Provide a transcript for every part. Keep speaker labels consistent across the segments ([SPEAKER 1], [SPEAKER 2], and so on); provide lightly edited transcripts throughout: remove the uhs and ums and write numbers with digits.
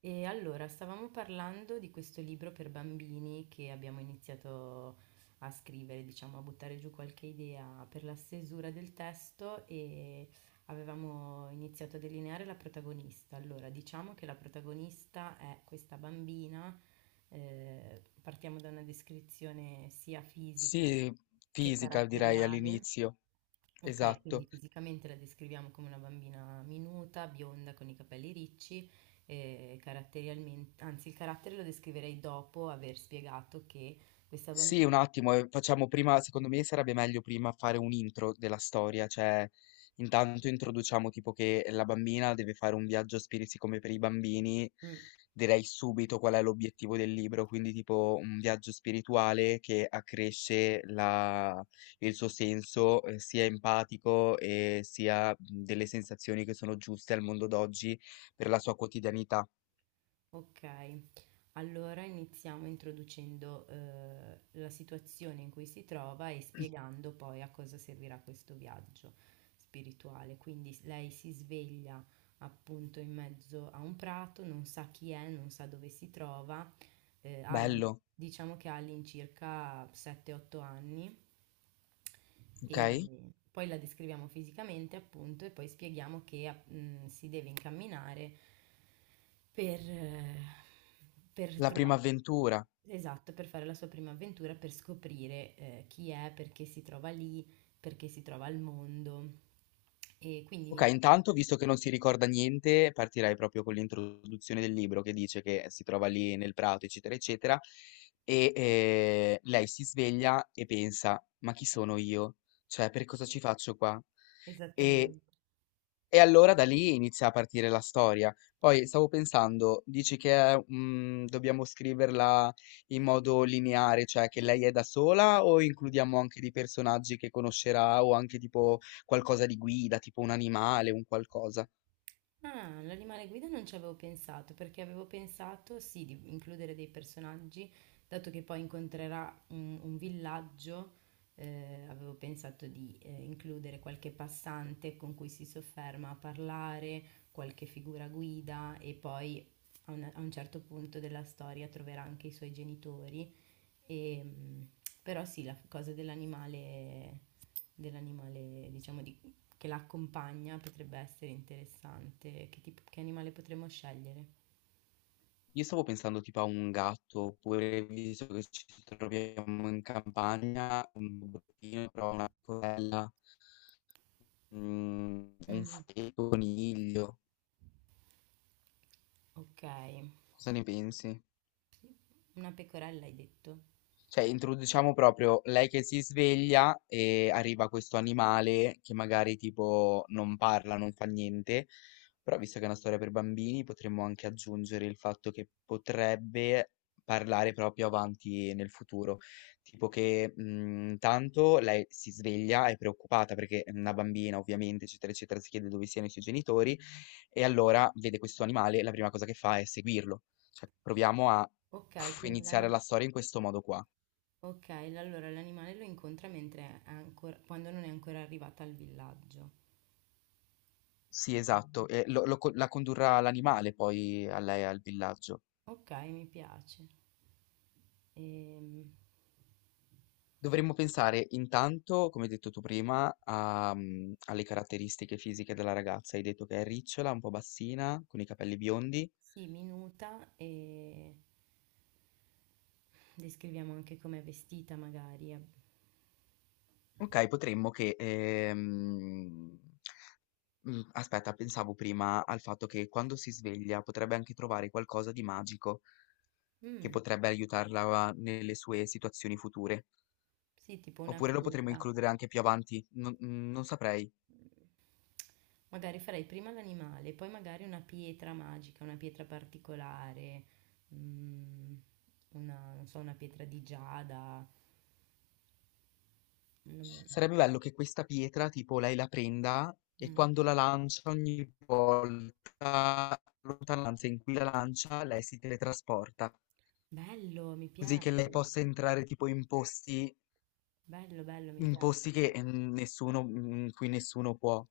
[SPEAKER 1] E allora, stavamo parlando di questo libro per bambini che abbiamo iniziato a scrivere, diciamo, a buttare giù qualche idea per la stesura del testo e avevamo iniziato a delineare la protagonista. Allora, diciamo che la protagonista è questa bambina, partiamo da una descrizione sia fisica
[SPEAKER 2] Sì,
[SPEAKER 1] che
[SPEAKER 2] fisica direi
[SPEAKER 1] caratteriale.
[SPEAKER 2] all'inizio,
[SPEAKER 1] Ok, quindi
[SPEAKER 2] esatto.
[SPEAKER 1] fisicamente la descriviamo come una bambina minuta, bionda, con i capelli ricci, e caratterialmente, anzi il carattere lo descriverei dopo aver spiegato che questa bambina...
[SPEAKER 2] Sì, un attimo, facciamo prima, secondo me sarebbe meglio prima fare un intro della storia, cioè intanto introduciamo tipo che la bambina deve fare un viaggio a spiriti come per i bambini,
[SPEAKER 1] Mm,
[SPEAKER 2] direi subito qual è l'obiettivo del libro, quindi tipo un viaggio spirituale che accresce il suo senso sia empatico e sia delle sensazioni che sono giuste al mondo d'oggi per la sua quotidianità.
[SPEAKER 1] ok, allora iniziamo introducendo la situazione in cui si trova e spiegando poi a cosa servirà questo viaggio spirituale. Quindi lei si sveglia appunto in mezzo a un prato, non sa chi è, non sa dove si trova eh, ha-
[SPEAKER 2] Bello.
[SPEAKER 1] diciamo che ha all'incirca 7-8 anni
[SPEAKER 2] Ok,
[SPEAKER 1] e poi la descriviamo fisicamente appunto e poi spieghiamo che si deve incamminare per, eh, per
[SPEAKER 2] la
[SPEAKER 1] trovare,
[SPEAKER 2] prima avventura.
[SPEAKER 1] esatto, per fare la sua prima avventura, per scoprire chi è, perché si trova lì, perché si trova al mondo. E quindi,
[SPEAKER 2] Ok, intanto, visto che non si ricorda niente, partirei proprio con l'introduzione del libro che dice che si trova lì nel prato, eccetera, eccetera, e lei si sveglia e pensa, ma chi sono io? Cioè, per cosa ci faccio qua? E
[SPEAKER 1] esattamente.
[SPEAKER 2] E allora da lì inizia a partire la storia. Poi stavo pensando, dici che è, dobbiamo scriverla in modo lineare, cioè che lei è da sola o includiamo anche dei personaggi che conoscerà o anche tipo qualcosa di guida, tipo un animale, un qualcosa.
[SPEAKER 1] Ah, l'animale guida non ci avevo pensato, perché avevo pensato sì di includere dei personaggi, dato che poi incontrerà un villaggio, avevo pensato di includere qualche passante con cui si sofferma a parlare, qualche figura guida e poi a un certo punto della storia troverà anche i suoi genitori. E, mm, però sì, la cosa dell'animale, dell'animale, diciamo, di che la accompagna potrebbe essere interessante. Che, tipo, che animale potremmo scegliere?
[SPEAKER 2] Io stavo pensando tipo a un gatto, oppure visto che ci troviamo in campagna, un bottino, però una corella, un
[SPEAKER 1] Mm,
[SPEAKER 2] fuoco, coniglio.
[SPEAKER 1] ok,
[SPEAKER 2] Cosa ne pensi?
[SPEAKER 1] una pecorella hai detto.
[SPEAKER 2] Cioè, introduciamo proprio lei che si sveglia e arriva questo animale che magari tipo non parla, non fa niente, però visto che è una storia per bambini, potremmo anche aggiungere il fatto che potrebbe parlare proprio avanti nel futuro, tipo che intanto lei si sveglia, è preoccupata perché è una bambina ovviamente, eccetera, eccetera, si chiede dove siano i suoi genitori e allora vede questo animale, e la prima cosa che fa è seguirlo. Cioè, proviamo a
[SPEAKER 1] Ok, quindi
[SPEAKER 2] iniziare
[SPEAKER 1] l'ani-
[SPEAKER 2] la storia in questo modo qua.
[SPEAKER 1] ok, allora l'animale lo incontra mentre è ancora, quando non è ancora arrivata al villaggio.
[SPEAKER 2] Sì, esatto, e la condurrà l'animale poi a lei al villaggio.
[SPEAKER 1] Ok, mi piace. Ehm,
[SPEAKER 2] Dovremmo pensare intanto, come hai detto tu prima, a, alle caratteristiche fisiche della ragazza. Hai detto che è ricciola, un po' bassina, con i capelli biondi.
[SPEAKER 1] sì, minuta e descriviamo anche com'è vestita magari.
[SPEAKER 2] Ok, potremmo che... Aspetta, pensavo prima al fatto che quando si sveglia potrebbe anche trovare qualcosa di magico che
[SPEAKER 1] Mm,
[SPEAKER 2] potrebbe aiutarla nelle sue situazioni future.
[SPEAKER 1] sì, tipo una
[SPEAKER 2] Oppure lo potremmo
[SPEAKER 1] pietra.
[SPEAKER 2] includere anche più avanti, non saprei.
[SPEAKER 1] Magari farei prima l'animale, poi magari una pietra magica, una pietra particolare, mm, una, non so, una pietra di giada. Mm.
[SPEAKER 2] Sarebbe bello che questa pietra, tipo, lei la prenda e
[SPEAKER 1] Mm.
[SPEAKER 2] quando la lancia, ogni volta, la lontananza in cui la lancia, lei si teletrasporta,
[SPEAKER 1] Bello, mi
[SPEAKER 2] così che lei
[SPEAKER 1] piace.
[SPEAKER 2] possa entrare tipo
[SPEAKER 1] Bello, bello, mi
[SPEAKER 2] in
[SPEAKER 1] piace,
[SPEAKER 2] posti
[SPEAKER 1] mi
[SPEAKER 2] che
[SPEAKER 1] piace.
[SPEAKER 2] nessuno, in cui nessuno può.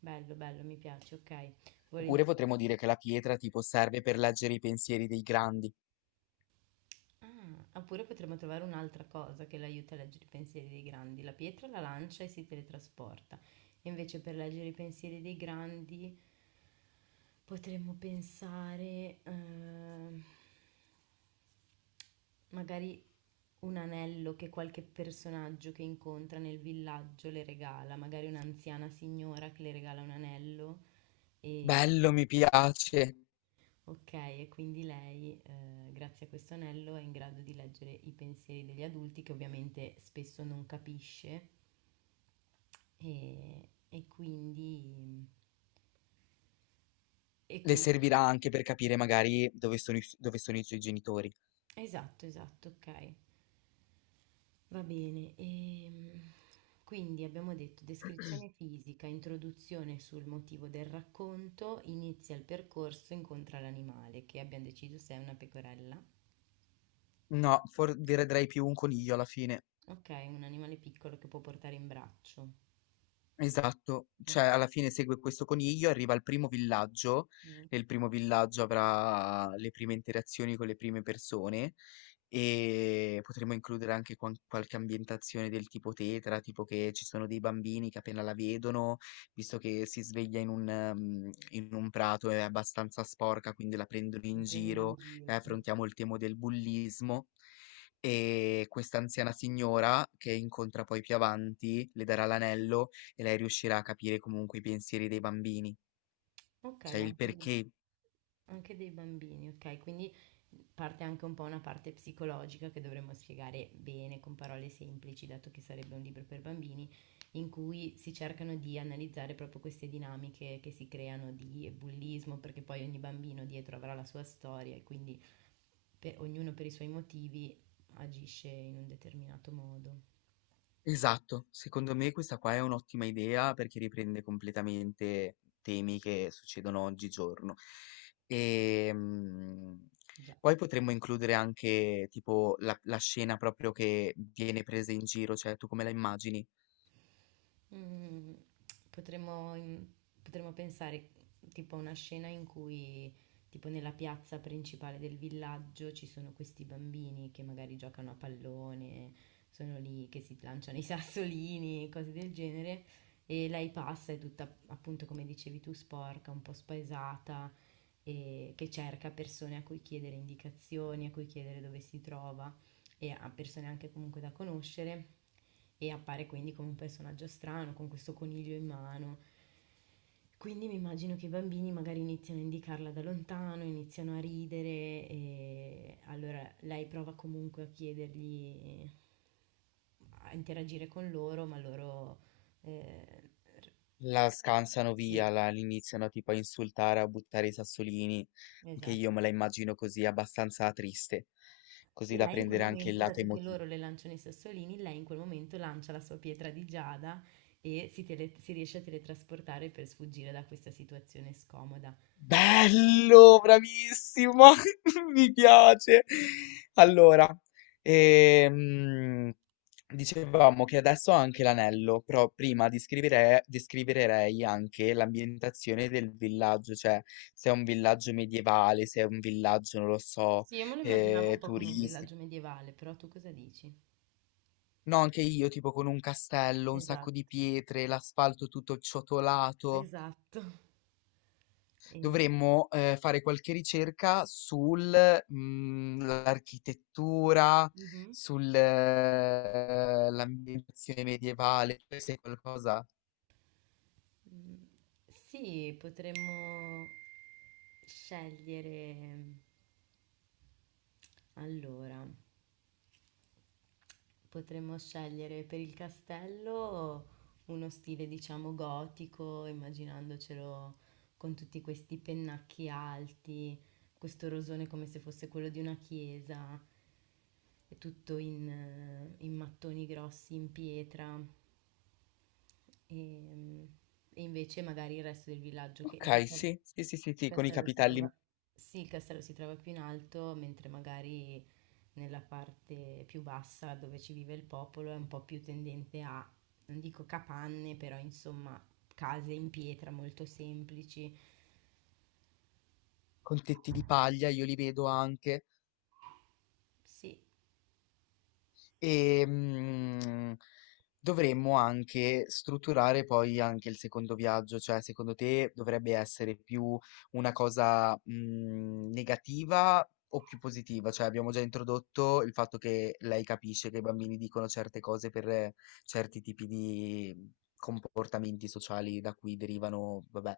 [SPEAKER 1] Bello, bello, mi piace, ok.
[SPEAKER 2] Oppure
[SPEAKER 1] Volentieri.
[SPEAKER 2] potremmo dire che la pietra tipo serve per leggere i pensieri dei grandi.
[SPEAKER 1] Ah, oppure potremmo trovare un'altra cosa che l'aiuta a leggere i pensieri dei grandi. La pietra la lancia e si teletrasporta. Invece per leggere i pensieri dei grandi potremmo pensare... magari un anello che qualche personaggio che incontra nel villaggio le regala, magari un'anziana signora che le regala un anello e
[SPEAKER 2] Bello, mi piace.
[SPEAKER 1] ok, e quindi lei grazie a questo anello è in grado di leggere i pensieri degli adulti che ovviamente spesso non capisce e quindi... E
[SPEAKER 2] Le
[SPEAKER 1] quindi...
[SPEAKER 2] servirà anche per capire magari dove sono i suoi genitori.
[SPEAKER 1] Esatto, esatto, ok. Va bene, quindi abbiamo detto descrizione fisica, introduzione sul motivo del racconto, inizia il percorso, incontra l'animale, che abbiamo deciso se è una pecorella.
[SPEAKER 2] No, vedrei più un coniglio alla fine.
[SPEAKER 1] Ok, un animale piccolo che può portare in braccio.
[SPEAKER 2] Esatto, cioè
[SPEAKER 1] Ok,
[SPEAKER 2] alla fine segue questo coniglio, arriva al primo villaggio,
[SPEAKER 1] mm.
[SPEAKER 2] nel primo villaggio avrà le prime interazioni con le prime persone e potremo includere anche qualche ambientazione del tipo tetra, tipo che ci sono dei bambini che appena la vedono, visto che si sveglia in un prato è abbastanza sporca, quindi la prendono
[SPEAKER 1] Lo
[SPEAKER 2] in
[SPEAKER 1] prendono in
[SPEAKER 2] giro e
[SPEAKER 1] giro. Mm.
[SPEAKER 2] affrontiamo il tema del bullismo. E questa anziana signora che incontra poi più avanti le darà l'anello e lei riuscirà a capire comunque i pensieri dei bambini,
[SPEAKER 1] Ok,
[SPEAKER 2] cioè il
[SPEAKER 1] anche del...
[SPEAKER 2] perché.
[SPEAKER 1] Anche dei bambini, okay, quindi parte anche un po' una parte psicologica che dovremmo spiegare bene con parole semplici, dato che sarebbe un libro per bambini, in cui si cercano di analizzare proprio queste dinamiche che si creano di bullismo, perché poi ogni bambino dietro avrà la sua storia e quindi ognuno per i suoi motivi agisce in un determinato modo.
[SPEAKER 2] Esatto, secondo me questa qua è un'ottima idea perché riprende completamente temi che succedono oggigiorno. E
[SPEAKER 1] Già.
[SPEAKER 2] poi potremmo includere anche tipo la scena proprio che viene presa in giro, cioè tu come la immagini?
[SPEAKER 1] Mm, mm, potremmo pensare tipo a una scena in cui, tipo nella piazza principale del villaggio, ci sono questi bambini che magari giocano a pallone, sono lì che si lanciano i sassolini, cose del genere, e lei passa, è tutta appunto come dicevi tu, sporca, un po' spaesata, e che cerca persone a cui chiedere indicazioni, a cui chiedere dove si trova e a persone anche comunque da conoscere e appare quindi come un personaggio strano con questo coniglio in mano. Quindi mi immagino che i bambini magari iniziano a indicarla da lontano, iniziano a ridere e allora lei prova comunque a chiedergli, a interagire con loro, ma loro... eh, r-
[SPEAKER 2] La scansano via,
[SPEAKER 1] sì,
[SPEAKER 2] l'iniziano tipo a insultare, a buttare i sassolini. Anche io
[SPEAKER 1] esatto.
[SPEAKER 2] me la immagino così, abbastanza triste, così
[SPEAKER 1] E
[SPEAKER 2] da
[SPEAKER 1] lei in quel
[SPEAKER 2] prendere anche il
[SPEAKER 1] momento,
[SPEAKER 2] lato
[SPEAKER 1] dato che
[SPEAKER 2] emotivo.
[SPEAKER 1] loro le lanciano i sassolini, lei in quel momento lancia la sua pietra di giada e si riesce a teletrasportare per sfuggire da questa situazione scomoda.
[SPEAKER 2] Bello, bravissimo, mi piace. Allora, ehm, dicevamo che adesso ho anche l'anello, però prima descriverei anche l'ambientazione del villaggio, cioè se è un villaggio medievale, se è un villaggio, non lo so,
[SPEAKER 1] Sì, io me lo immaginavo un po' come un
[SPEAKER 2] turistico.
[SPEAKER 1] villaggio medievale, però tu cosa dici?
[SPEAKER 2] No, anche io, tipo con un castello, un sacco di
[SPEAKER 1] Esatto,
[SPEAKER 2] pietre, l'asfalto tutto ciotolato.
[SPEAKER 1] esatto. E-
[SPEAKER 2] Dovremmo fare qualche ricerca sull'architettura,
[SPEAKER 1] Mhm.
[SPEAKER 2] sull'ambientazione medievale, se è qualcosa.
[SPEAKER 1] Mm, sì, potremmo scegliere allora. Potremmo scegliere per il castello uno stile, diciamo, gotico, immaginandocelo con tutti questi pennacchi alti, questo rosone come se fosse quello di una chiesa, e tutto in mattoni grossi, in pietra. E, e invece magari il resto del villaggio, che
[SPEAKER 2] Ok,
[SPEAKER 1] il castello...
[SPEAKER 2] sì, sì, sì, sì,
[SPEAKER 1] Il
[SPEAKER 2] sì, con i
[SPEAKER 1] castello si
[SPEAKER 2] capitelli,
[SPEAKER 1] trova... Sì, il castello si trova più in alto, mentre magari nella parte più bassa dove ci vive il popolo è un po' più tendente a, non dico capanne, però insomma case in pietra molto semplici.
[SPEAKER 2] con tetti di paglia, io li vedo anche.
[SPEAKER 1] Sì,
[SPEAKER 2] E dovremmo anche strutturare poi anche il secondo viaggio, cioè secondo te dovrebbe essere più una cosa negativa o più positiva? Cioè abbiamo già introdotto il fatto che lei capisce che i bambini dicono certe cose per certi tipi di comportamenti sociali da cui derivano, vabbè,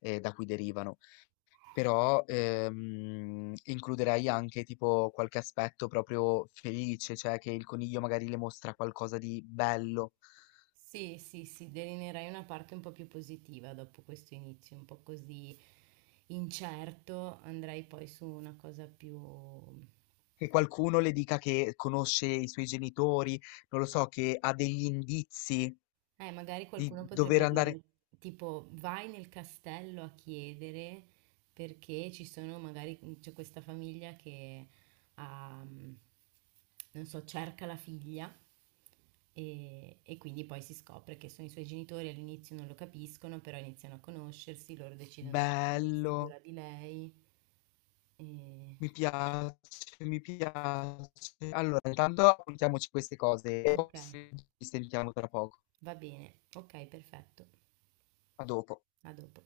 [SPEAKER 2] da cui derivano. Però, includerei anche tipo qualche aspetto proprio felice, cioè che il coniglio magari le mostra qualcosa di bello,
[SPEAKER 1] sì, sì, sì, delineerai una parte un po' più positiva dopo questo inizio, un po' così incerto, andrai poi su una cosa più...
[SPEAKER 2] che qualcuno le dica che conosce i suoi genitori, non lo so, che ha degli indizi
[SPEAKER 1] Magari
[SPEAKER 2] di
[SPEAKER 1] qualcuno
[SPEAKER 2] dover
[SPEAKER 1] potrebbe
[SPEAKER 2] andare.
[SPEAKER 1] dirgli, tipo, vai nel castello a chiedere perché ci sono, magari c'è questa famiglia che ha, mm, non so, cerca la figlia e quindi poi si scopre che sono i suoi genitori, all'inizio non lo capiscono, però iniziano a conoscersi, loro decidono di prendersi
[SPEAKER 2] Bello,
[SPEAKER 1] cura di lei. E...
[SPEAKER 2] mi piace, mi piace. Allora, intanto appuntiamoci queste cose e poi
[SPEAKER 1] Ok,
[SPEAKER 2] ci sentiamo tra poco.
[SPEAKER 1] va bene, ok, perfetto,
[SPEAKER 2] A dopo.
[SPEAKER 1] a dopo.